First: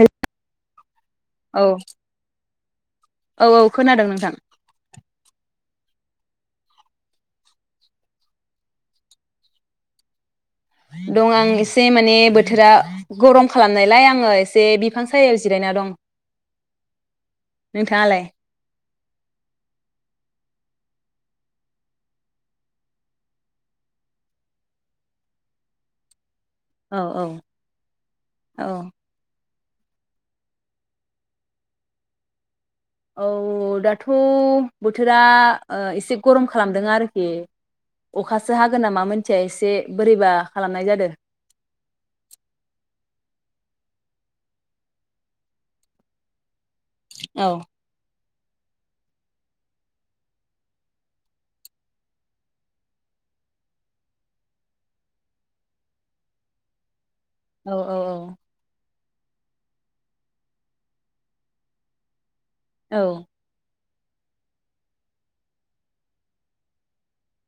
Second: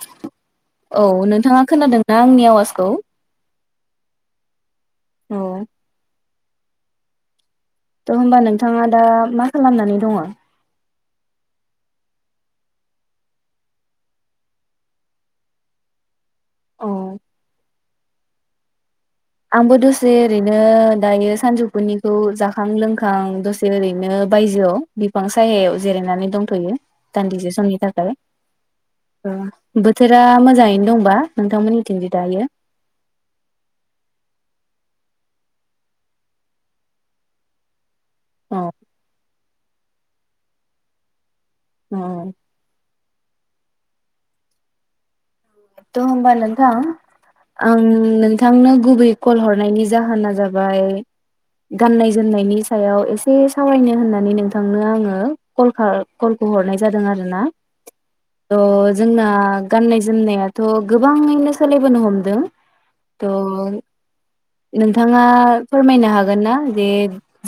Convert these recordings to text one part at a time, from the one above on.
हेल औ नोंथाङा औ खोनादोंना आंनि आवाज औ। औ औ खोनादों नोंथां। औ। थ होमबा नोंथाङा दा मा खालामनानै दङ? दं आं एसे माने बोथोरा गरम खालामनायलाय आङो एसे बिफां सायायाव जिरायना दं। औ। नोंथाङालाय? आंबो दसे ओरैनो दायो सानजौफुनिखौ जाखां लोंखां दसे ओरैनो बायजोआव बिफां सायायाव जिरायनानै दं। थ शयो औ औ दान्दिसे समनि थाखाय ओ बोथोरा मोजाङैनो दंबा नोंथांमोननिथिंदि दायो? औ दाथ बोथोरा ओ एसे गरम खालामदों आरोखि अ अखासो हागोन ना मा मोनथिया एस एसे बोरैबा खालामनाय जादो। अ थ' होमबा नों थां औ आं नों नोंथांनो गुबै कल हरनायनि जाहोना जाबाय गाननाय जोमनायनि सायाव एसे सावरायनो होननानै नोंथांनो आङो कलखा कलखो हरनाय जादों आरो। ना औ औ ओ जोंना गाननाय जोमनाया थ गोबांङैनो सोलिबोनो हमदों औ द। नोंथाङा फोरमायनो हागोन ना? जे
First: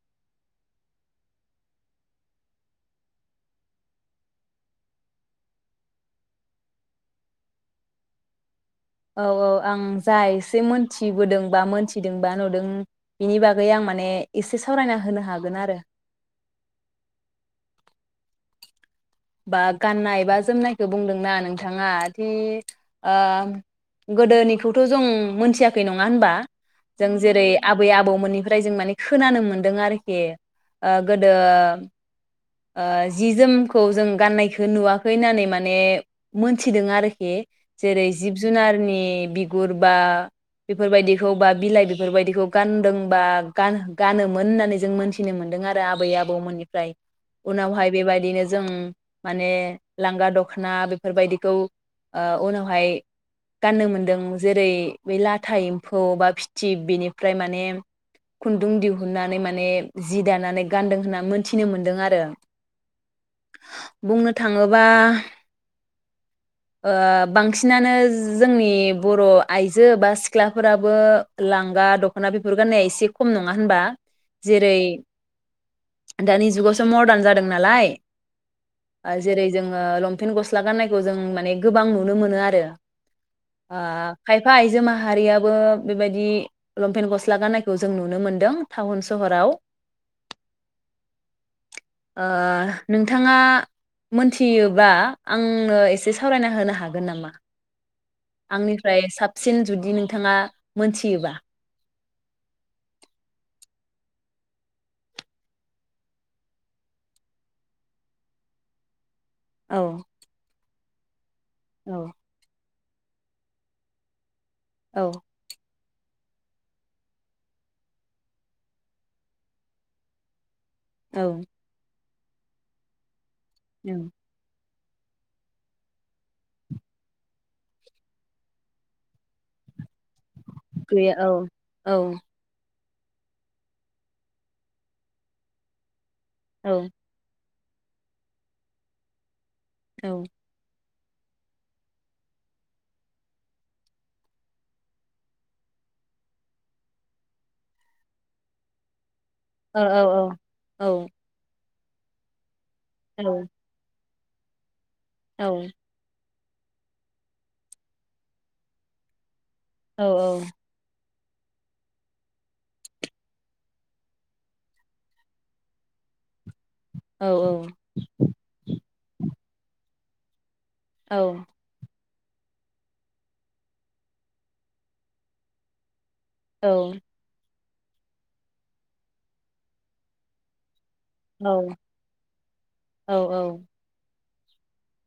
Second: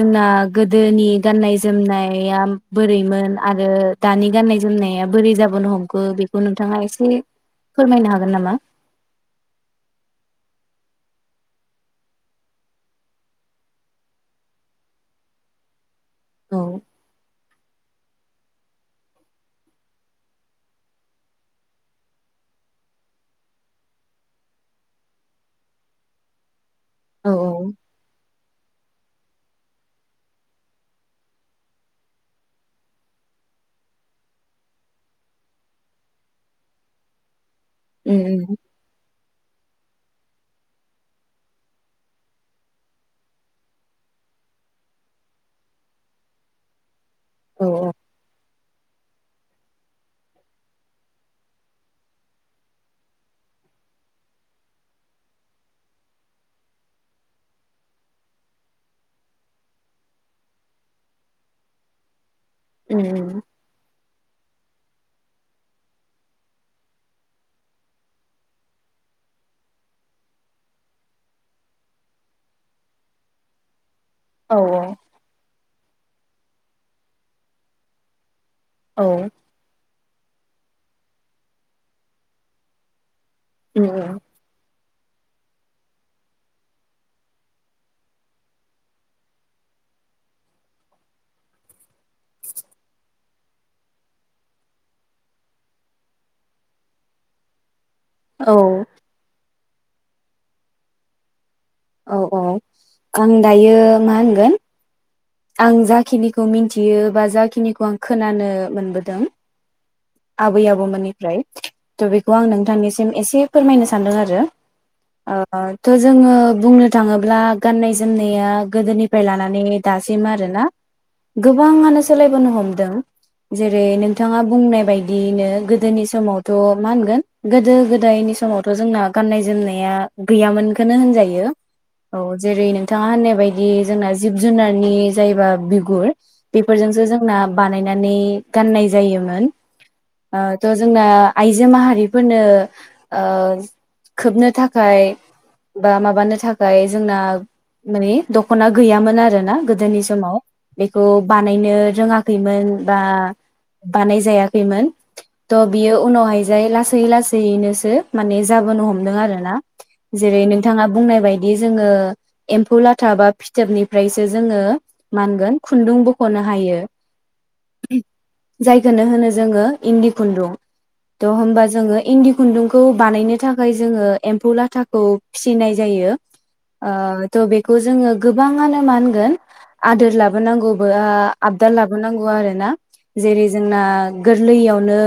जोंना गोदोनि गाननाय जोमनाया बोरैमोन आरो दानि गाननाय जोमनाया बोरै जाबोनो हमखो बेखौ नोंथाङा एसे फोरमायनो हागोन नामा? औ औ आं जा एसे मोनथिबोदों बा मोनथिदों बा नुदों बेनि बागै आं माने एसे सावरायना होनो हागोन आरो औ। बा गाननाय बा जोमनायखौ बुंदोंना नोंथाङा दि ओ गोदोनिखौथ जों मोनथियाखै नङा होनबा? जों औ जेरै आबै आबौमोननिफ्राय [unintelligible] जों माने खोनानो मोनदों आरोखि ओ गोदो ओ जि जोमखौ जों गाननायखौ नुवाखै होननानै माने मोनथिदों आरोखि जेरै जिब उम जुनारनि बिगुर बा बेफोरबायदिखौ बा बिलाइ बेफोरबायदिखौ गानदोंबा गान-गानोमोन होननानै जों मोनथिनो मोन्दों आरो आबै आबौमोननिफ्राय। उम उनावहाय बेबायदिनो जों माने लांगा दखना बेफोरबायदिखौ ओ उनावहाय गाननो मोनदों जेरै बै लाथा एम्फौ बा फिथिब बेनिफ्राय माने खुन्दुं दिहुननानै माने जि दानानै गानदों होनना मोन्थिनो मोन दों आरो उम बुंनो थाङोबा ओ बांसिनानो जोंनि बर' आइजो बा सिख्लाफोराबो लांगा दखना बेफोर गाननाया एसे खम नङा होनबा? औ जेरै दानि जुगाव थ मर्दान जादों नालाय औ ओ जेरै जोङो पेन गस्ला गाननायखौ जों माने गोबां नुनो मोनो आरो उम उम खायफा आइजो मा हारियाबो बेबायदि लंपेन गस्ला गाननायखौ जों नुनो मोनदों टाउन सहराव। ओ नोंथाङा मोनथियोबा आंनो एसे सावरायना होनो हागोन नामा? औ आंनिफ्राय साबसिन जुदि नोंथाङा मोनथियोबा औ औ आं दायो मा होनगोन आं जाखिनिखौ मिनथियो बा जाखिनिखौ आं खोनानो मोनबोदों औ आबै आबौ मोननि फ्राय थ औ बेखौ आं नोंथांनिसि सिम एसे फोरमायनो सान्दों आरो औ [inaudible] जोङो बुंनो थाङोब्ला गाननाय जोमनाया गोदोनिफ्राय लानानै दासिम आरो ना औ गोबांआनो सोलायबोनो हमदों जेरै नोंथाङा बुंनाय बायदिनो गोदोनि समावथ मा होनगोन गोदो गोदायनि समावथ जोंना गाननाय जोमनाया गैयामोनखौनो गैया औ होनजायो औ जेरै नों बिथाङा होननाय बायदि जोंना जिब जुनारनि जायोबा बिगुर औ बेफोरजोंसो जोंना बानायनानै गाननाय जायोमोन। औ [unintelligible] जोंना आइजो माहारिफोरनो खोबनो थाखाय बा माबानो थाखाय जोंना माने दखना गैयामोन आरो ना औ गोदोनि समाव औ बेखौ बानायनो रोङाखैमोन दा औ बानाय जायाखैमोन त बियो उनावहाय जाय लासै लासैनोसो माने जाबोनो हमदों आरो ना। औ औ जेरै नोंथाङा बुंनाय बायदि बि जोङो एम्फौ लाथा बा फिथोबनि ओमफ्रायसो जोङो मोनगोन खुन्दुं बखनो बायो औ जायखौनो होनो जोङो इन्दि खुन्दुं द होनबा जोङो इन्दि खुन्दुंखौ बानायनो थाखाय जोङो एम्फौ लाथाखौ फिसिनाय जायो। आ थ बे खौ जोङो गोबाङानो मा होनगोन आदोर लाबोनांगौ बोआ आबदाल लाबोनांगौ आरो ना जेरै जोंना गोरलैयावनो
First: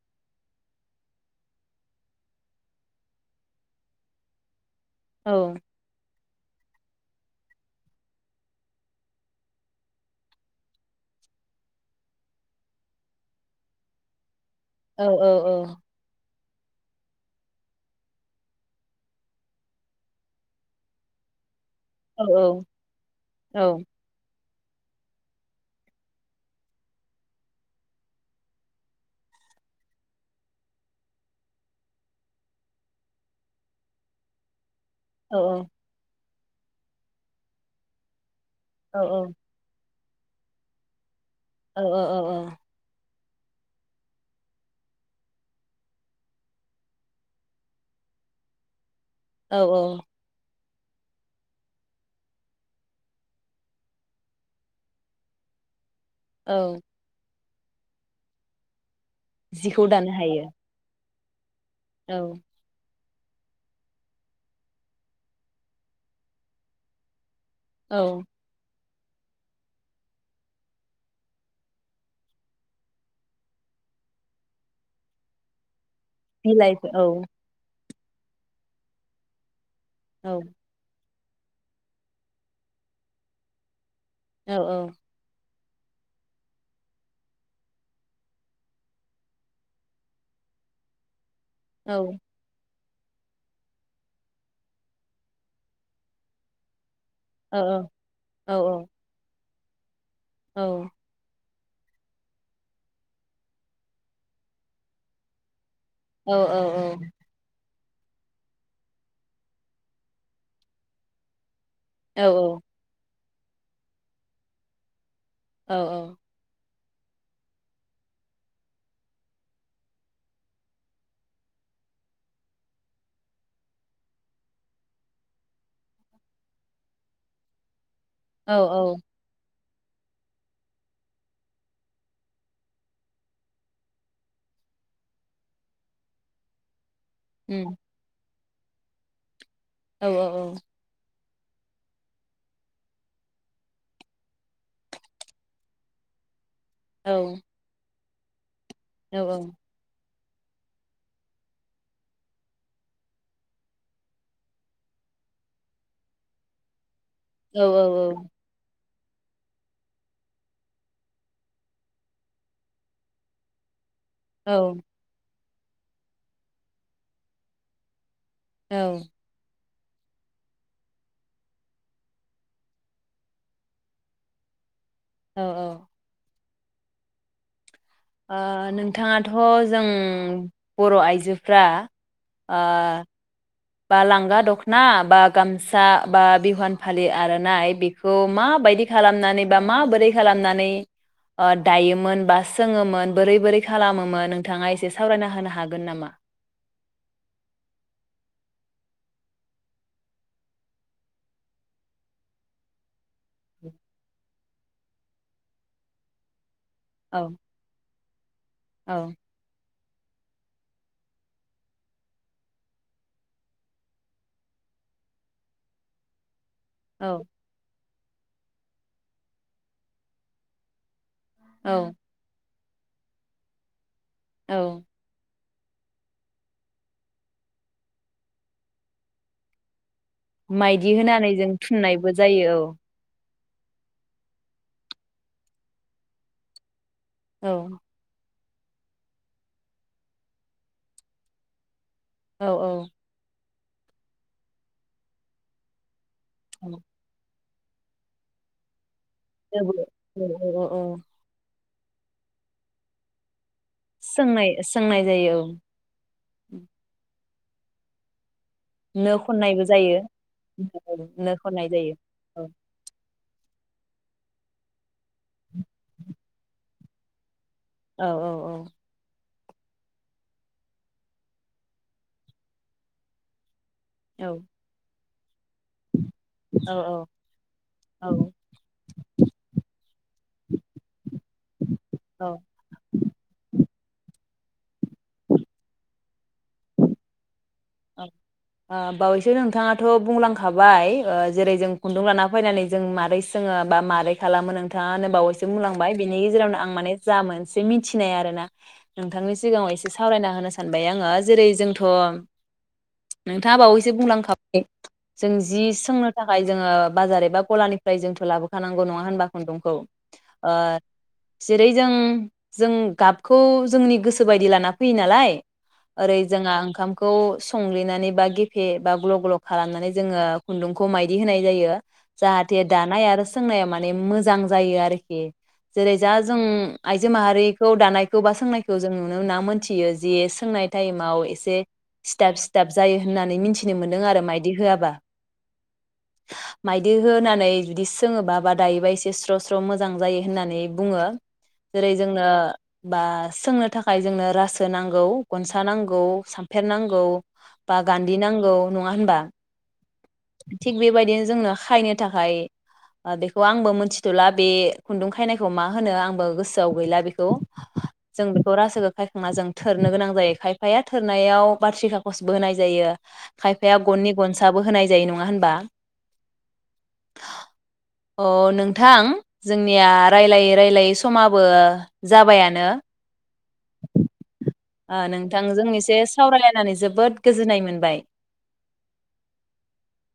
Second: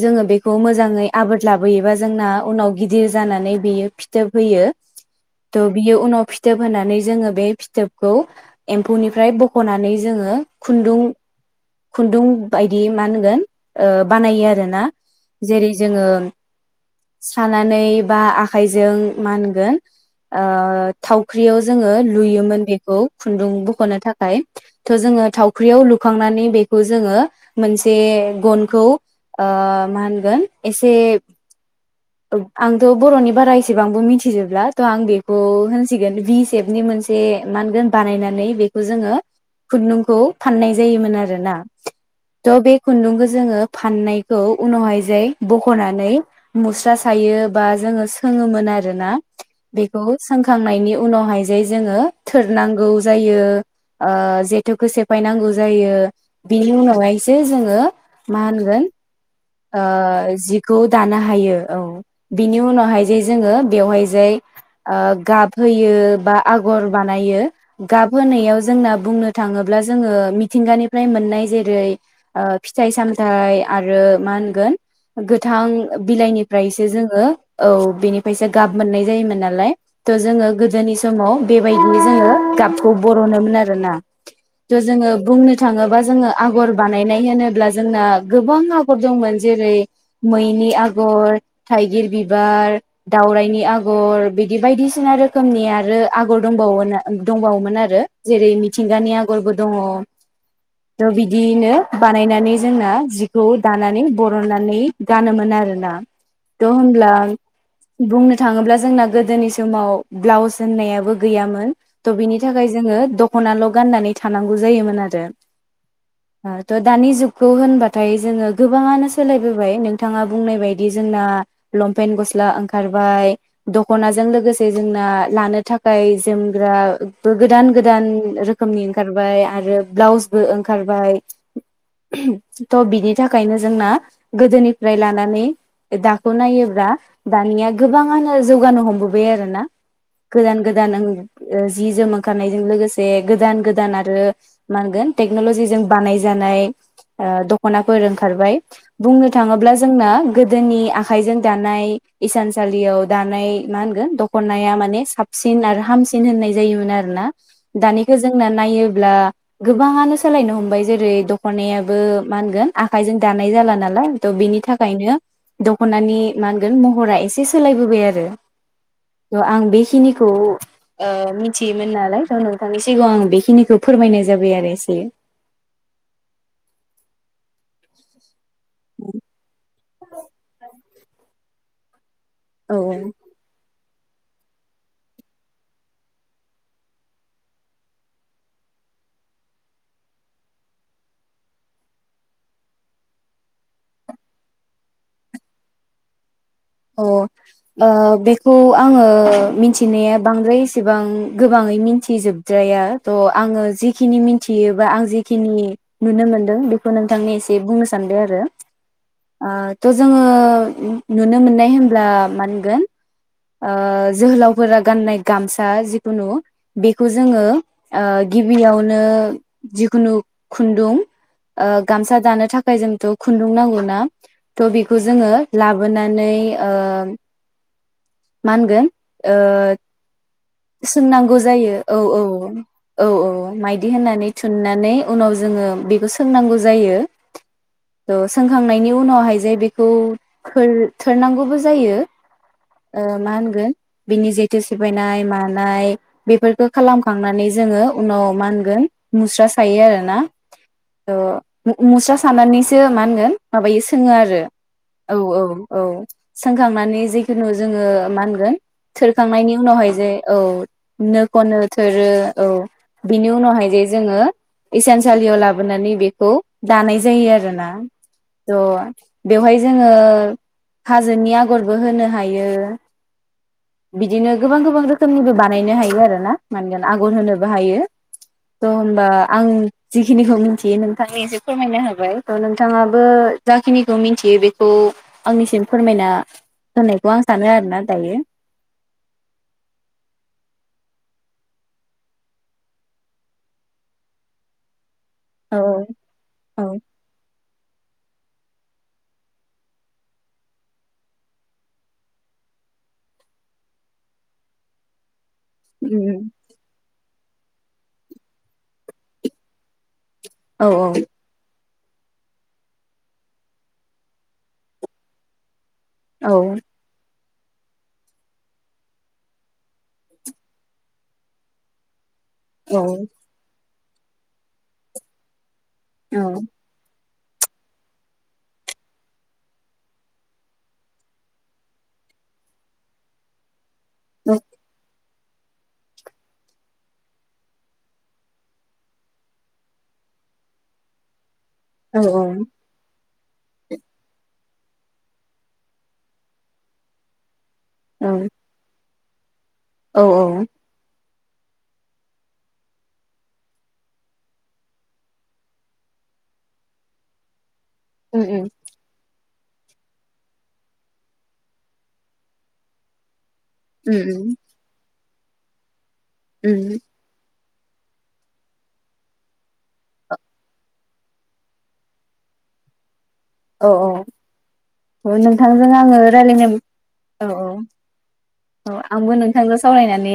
जोङो बेखौ मोजाङै आबोद लाबोयोबा जोंना उनाव गिदिर जानानै बेयो फिथोब होयो थ बियो उनाव फिद फिथोब होननानै जोङो बे फिथोबखौ एम्फौनिफ्राय बखनानै जोङो खुन्दुं खुन्दुं बायदि मा होनगोन ओ बानायोआरो दाना जेरै जोङो सानानै बा आखाइजों मा होनगोन ओ थावख्रियाव जोङो लुयोमोन बेखौ खुन्दुं बखनो थाखाय थ जोङो थावख्रियाव लुखांनानै बेखौ जोङो मोनसे गनखौ ओ मा होनगोन एसे ओग आंथ बरनि बारा एसेबांबो मिथिजोबला थ आं बेखौ होनसिगोन बि थेबनि मोनसे मा होनगोन बानायनानै बेखौ जोङो खुन्दुं खौ फाननाय जायोमोन आरो आरो ना औ थ बे खुन्दुंखो जो जोङो फाननायखौ उनावहाय जाय बखनानै मुस दा सायो बा जोङो सोङोमोन आरो ना औ बेखौ सोंखा [unintelligible] खांनायनि उनावहाय जे जोङो थोरनांगौ जायो आ जेथोखौ सेफायनांगौ जायो औ बिनि उनावहाय जे जोङो मा होनगोन जिखौ दानो ओ हायो जिखौ दानो हा हायो औ बिनि उनावहाय जे जोङो बेवहाय जाय गाब होयो बा आगर बानायो औ गाब होनायाव जोंनाब बुंनो थाङोब्ला जोङो मिथिंगानिफ्राय मोननाय जेरै ओ फिथाइ सामथायाइ आरो मा होनगोन गोथां बिलाइनिफ्रायसो बिलाइखौ जोङो औ। बेनिफ्रायसो गाब मोननाय जायोमोन नालाय थ' औ जोङो गोदोनि समाव बेबायदि जोङो गाबखौ बरनोमोन आरोना। औ थ जोङो बुंनो थाङोबा जोङो आगर बानायनाय होनोब्ला जोंना गोबां आ फोर दंमोन जेरै मैनि आगर औ थाइगिर बिबार दावरायनि आगर बिदि बायदिसिना रोखोमनि आरो आगर दंबावोन औ दंबावोमोन आरो जेरै औ मिथिंगानि आगरबो दङ'। द बिदि बिनो बानायनानै जोंना जिखौ दानानै बरननानै गानोमोन आरोना औ थ' होमब्ला बुंनो थाङोब्ला जोंना गोदोनि समाव ब्लाउस होननायाबो गैयामोन। त औ बिनि थाखाय जोङो द ख'नाल गाननानै थानांगौ जायोमोन आरो। औ औ। थ दानि जुगखौ होनबाथाय जोङो गोबाङानो सोलायबोबाय नोंथाङा बुंनाय बायदि जोंना लंपेन गस्ला ओंखारबाय दखनाजों लोगोसे जोंना लानो थाखाय जोमग्रा गोदान गो गोदान औ रोखोमनि औ ओंखारबाय आरो ब्लाउसबो ओंखारबाय थ' बिनि थाखायनो जोंना गोदोनिफ्राय लानानै दाखौ नायोब्ला दानिया उम गोबाङानो जौगानो हमबोबाय आरो ना? औ गोदान गोदान ओं ओ जि जोम ओंखारनायजों लोगोसे गोदान गोदान आरो मानगोन टेक्नलजिजों बानायजानाय औ आ दखना फोर ओंखारबाय। औ बुंनो थाङोब्ला जोंना गोदोनि आखाइजों दानाय इसानसालियाव दानाय ना होनगोन दखनाया माने साबसिन आरो हामसिन होननाय जायोमोन आरो। आरोना औ दानिखौ जोंना नायोब ब्ला गोबाङानो सालायनो हमबाय जेरै दखनायाबो मा होनगोन आखाइजों दानाय जाला नालाय थ' औ बिनि थाखायनो दखनानि मा होनगोन महरा एसे सोलायबोबाय आरो [inaudible] ओ आं बेस खिनिखौ मिथियोमोन नालाय थ नोंथांनि सिगाङाव आं बेखिनिखौ फोरमायनाय जाबाय आरो औ औ नोंथाङाथ जों बर आइजोफ्रा ओ अ बा लांगा दखना बा गामसा बा बिहवान फालि आरनाइ बेखौ माबायदि खालामनानै बा माबोरै खालामनानै दायोमोन बा सोङोमोन बोरै बोरै खालामोमोन नोंथाङा एसे सावरायना होनो हागोन नामा अ बेखौ आङो मिथिनाया बांद्राय एसेबां गोबाङै मिथिजोबद्राया थ आङो जिखिनि मिथियोबा आं जिेखिनि नुनो मोनदों औ नोंथांनो एसे बुंनो स सानदो आरो औ ओ थ जोङो नुनो मोननाय होनब्ला मा होनगोन ओ जोहोलावफोरा गाननाय गामसा जिखुनु बेखौ औ जोङो गिबियावनो जिखुनु खुन्दुं औ गामसा दानो थाख [unintelligible] जोंथ खुन्दुं नांगौ ना थ औ बेखौ जोंङो लाबो मोननानै ओ मा होनगोन ओ माइदि होनानै सोंनांगौ जों जायो औ थुननायबो औ जायो औ औ माइदि होननानै थुननानै उनाव जोंङो बेखौ सोंनांगौ जायो औ थ' सोंखांनायनि उनावहाय जे बेखौ थोर थोरनांगौबो जायो‌ औ ओ मानगोन बिनि जेथु सिफायनाय मानाय बेफोरखौ औ। खालामखांनानै जोङो उनाव मा होनगोन मुस्रा जोबो सायो आरोना औ औ औ औ थ मु-मुस्रा सानानैसो मा होनगोन? माबायो सोङो आरो सोंनाय सोंनाय औ जायो औ औ सोंखांनानै जेखुनु जोङो मानगोन नो थोरखांनायनि खननायबो उनावहाय जायो जे औ नो खनो थोरो औ। बिनि उनावहाय जे जोङो एसेनसालियाव लाब बोनानै बेखौ दानाय जायो आरो ना। औ औ औ बेवहाय जोङो हाजोनि आगरबो होनो हायो। औ बिदिनो गोबां गोबां रोख [unintelligible] बानायनो हायो आरोना मानगोन आगर होनोबो हायो। औ त होमबा आं जिखिनिखौ मिन्थियो नोंथांनि एसे फोरमायना होबाय औ त नोंथाङाबो जाखिनिखौ मिन्थियो बे खौ आंनिसिम फोरमायना होननायखौ आं सानो आरोना दायो औ बावैसो नोंथाङाथ' बुंलांखाबाय ओ जेरै जों खुन्दुं लाना फैनानै जों मारै सोङो बा मारै खालामो नोंथाङानो बावैसो औ बुंलांबाय बिनि गेजेरावनो औ आं माने जा मोन एसे मिथिनाय आरो ना नोंथांनि सिगाङाव एसे सावरायना होनो सानबाय आङो जेरै जोंथ नोंथाङा बावैसो बुंलांखाबाय जों जि सोंनो थाखाय जोंङो बाजार एबा गलानिफ्राय जोंथ लाबोखानांगौ नङा होनबा खुन्दुंखौ ओ औ औ जेरै जों जों गाबखौ जोंनि गोसो बायदि लाना फैयो नालाय ओरै जोंहा ओंखामखौ संग्लिनानै बा गेफे बा ग्ल ग्ल खालामनानै जोङो खुन्दुंखौ माइदि होनाय जायो। जाहाथे औ दानाय आरो सोंनाया मान माने मोजां जायो आरोखि जेरै जा औ जों आइ आइजो माहारिखौ दानायखौ बा सोंनायखौ जों नुनो मोना मोनथियो जे सोंनाय टाइमाव एसे सिथाब सिथाब जायो होन्नानै मिथि [unintelligible] मोन्दों आरो मायदि होआबा। माइदि होनानै जुदि सोङोबा बा दायोबा एसे स्र स्र मोजां जायो होननानै बुङो जेरै औ जोंनो बा सोंनो थाखाय जोंनो रास नांगौ गनसा नांगौ सामफे फेरनांगौ बा गान्धि नांगौ न नङा होनबा औ थिग बेबायदिनो जोंनो खायनो थाखाय बेखौ आंबो मोनथिथला बे खुन्दुं खायनायखौ मा होनो आंबो गोसोआव गैला बेखौ। जों बेखौ रासोजों खायखांना जों थोरनो गोनां जायो खायफाया थोरनाय। नायाव बाथ्रि खाखजबो होनाय जायो। खायफाया गननि गनसाबो होनाय जायो नङा होनबा उम। अ नोंथां जोंनिया रायलायै रायलायै समाबो जाबायानो। औ ओ औ। नोंथांजों एसे आङो रायलायना सावरायलायनानै जोबोद औ औ गोजोननाय मोनबाय। औ आंबो नोंथांजों सावरायनानै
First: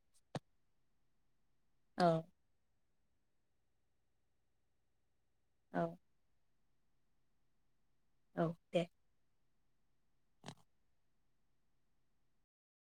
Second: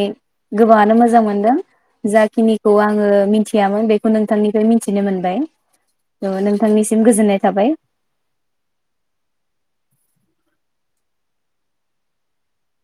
गोबां आ नो मोजां मोनदों औ जाखिनिखौ आं। आङो मिथियामोन बेखौ नोंथांनिफ्राय मिथिनो मोन औ [unintelligible] नोंनिसिम गोजोननाय थाबाय औ दे।